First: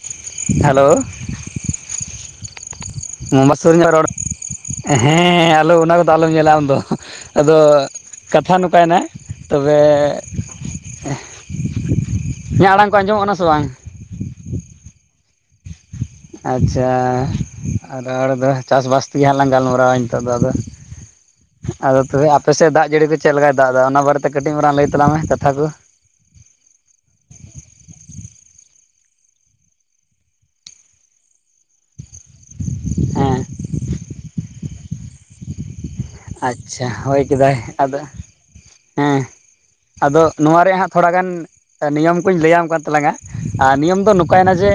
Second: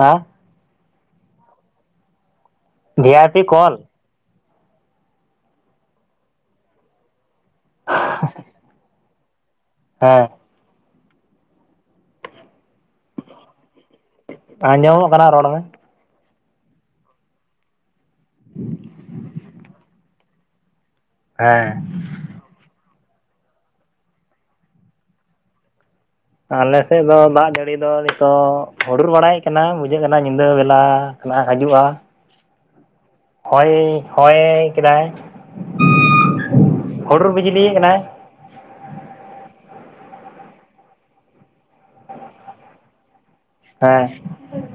ᱦᱮᱸ ᱦᱮᱞᱳ ᱵᱷᱤ ᱟᱭ ᱯᱤ ᱢᱟ ᱠᱚᱞ ᱥᱩᱨ ᱧᱚᱜ ᱨᱚᱲ ᱦᱮᱸ ᱟᱞᱚ ᱚᱱᱟ ᱠᱚ ᱫᱚ ᱟᱞᱚᱢ ᱧᱮᱞᱟ ᱟᱢ ᱫᱚ। ᱟᱫᱚ ᱠᱟᱛᱷᱟ ᱱᱚᱝ ᱠᱟᱭ ᱱᱟ ᱛᱚ ᱵᱮ ᱦᱮᱸ ᱤᱧᱟᱹᱜ ᱟᱲᱟᱝ ᱠᱚ ᱟᱸᱡᱚ ᱢᱚᱜ ᱠᱟᱱᱟ ᱥᱮ ᱵᱟᱝ? ᱟᱸᱡᱚ ᱢᱚᱜ ᱠᱟᱱᱟ ᱨᱚᱲ ᱢᱮ ᱾ ᱟᱪᱪᱷᱟ ᱨᱚᱲ ᱫᱚ ᱪᱟᱥ ᱵᱟᱥ ᱛᱮ ᱜᱮ ᱦᱟᱸᱜ ᱞᱟᱝ ᱜᱟᱞ ᱢᱟᱨᱟᱣᱟ ᱱᱤᱛᱚᱜ ᱫᱚ ᱟᱫᱚ ᱾ ᱦᱮᱸ ᱟᱫᱚ ᱛᱚ ᱵᱮ ᱟᱯᱮ ᱥᱮᱫ ᱫᱟᱜ ᱡᱟᱹᱲᱤ ᱠᱚ ᱪᱮᱫ ᱞᱮᱠᱟᱭ ᱫᱟᱜ ᱮᱫᱟ ᱚᱱᱟ ᱵᱟᱨᱮ ᱛᱮ ᱠᱟᱹᱴᱤᱡ ᱢᱟᱨᱟᱝ ᱞᱟᱹᱭ ᱛᱟᱞᱟᱝ ᱢᱮ ᱠᱟᱛᱷᱟ ᱠᱚ ᱾ ᱟᱞᱮ ᱥᱮᱫ ᱫᱚ ᱫᱟᱜ ᱡᱟᱹᱲᱤ ᱫᱚ ᱱᱤᱛᱚᱜ ᱦᱩᱰᱩᱨ ᱵᱟᱲᱟᱭ ᱠᱟᱱᱟ ᱾ ᱵᱩ ᱡᱷᱟᱹᱜ ᱠᱟᱱᱟ ᱧᱤᱫᱟᱹ ᱵᱮᱞᱟ ᱚᱱᱟ ᱦᱤᱡᱩᱜᱼᱟ ᱾ ᱦᱮᱸ ᱦᱚᱭ ᱦᱚᱭ ᱠᱮᱫᱟᱭ ᱾ ᱟᱪᱪᱷᱟ ᱦᱳᱭ ᱠᱮᱫᱟᱭ ᱟᱫᱚ ᱾ ᱦᱮᱸ ᱟᱫᱚ ᱱᱚᱣᱟ ᱨᱮᱭᱟᱜ ᱦᱟᱸᱜ ᱛᱷᱚᱲᱟ ᱜᱟᱱ ᱱᱤᱭᱚᱢ ᱠᱚᱧ ᱞᱟᱹᱭ ᱟᱢ ᱠᱟᱱ ᱛᱟᱞᱟᱝᱼᱟ ᱾ ᱟᱨ ᱱᱤᱭᱚᱢ ᱦᱮᱸ ᱫᱚ ᱚᱱ ᱠᱟ ᱱᱟ ᱡᱮ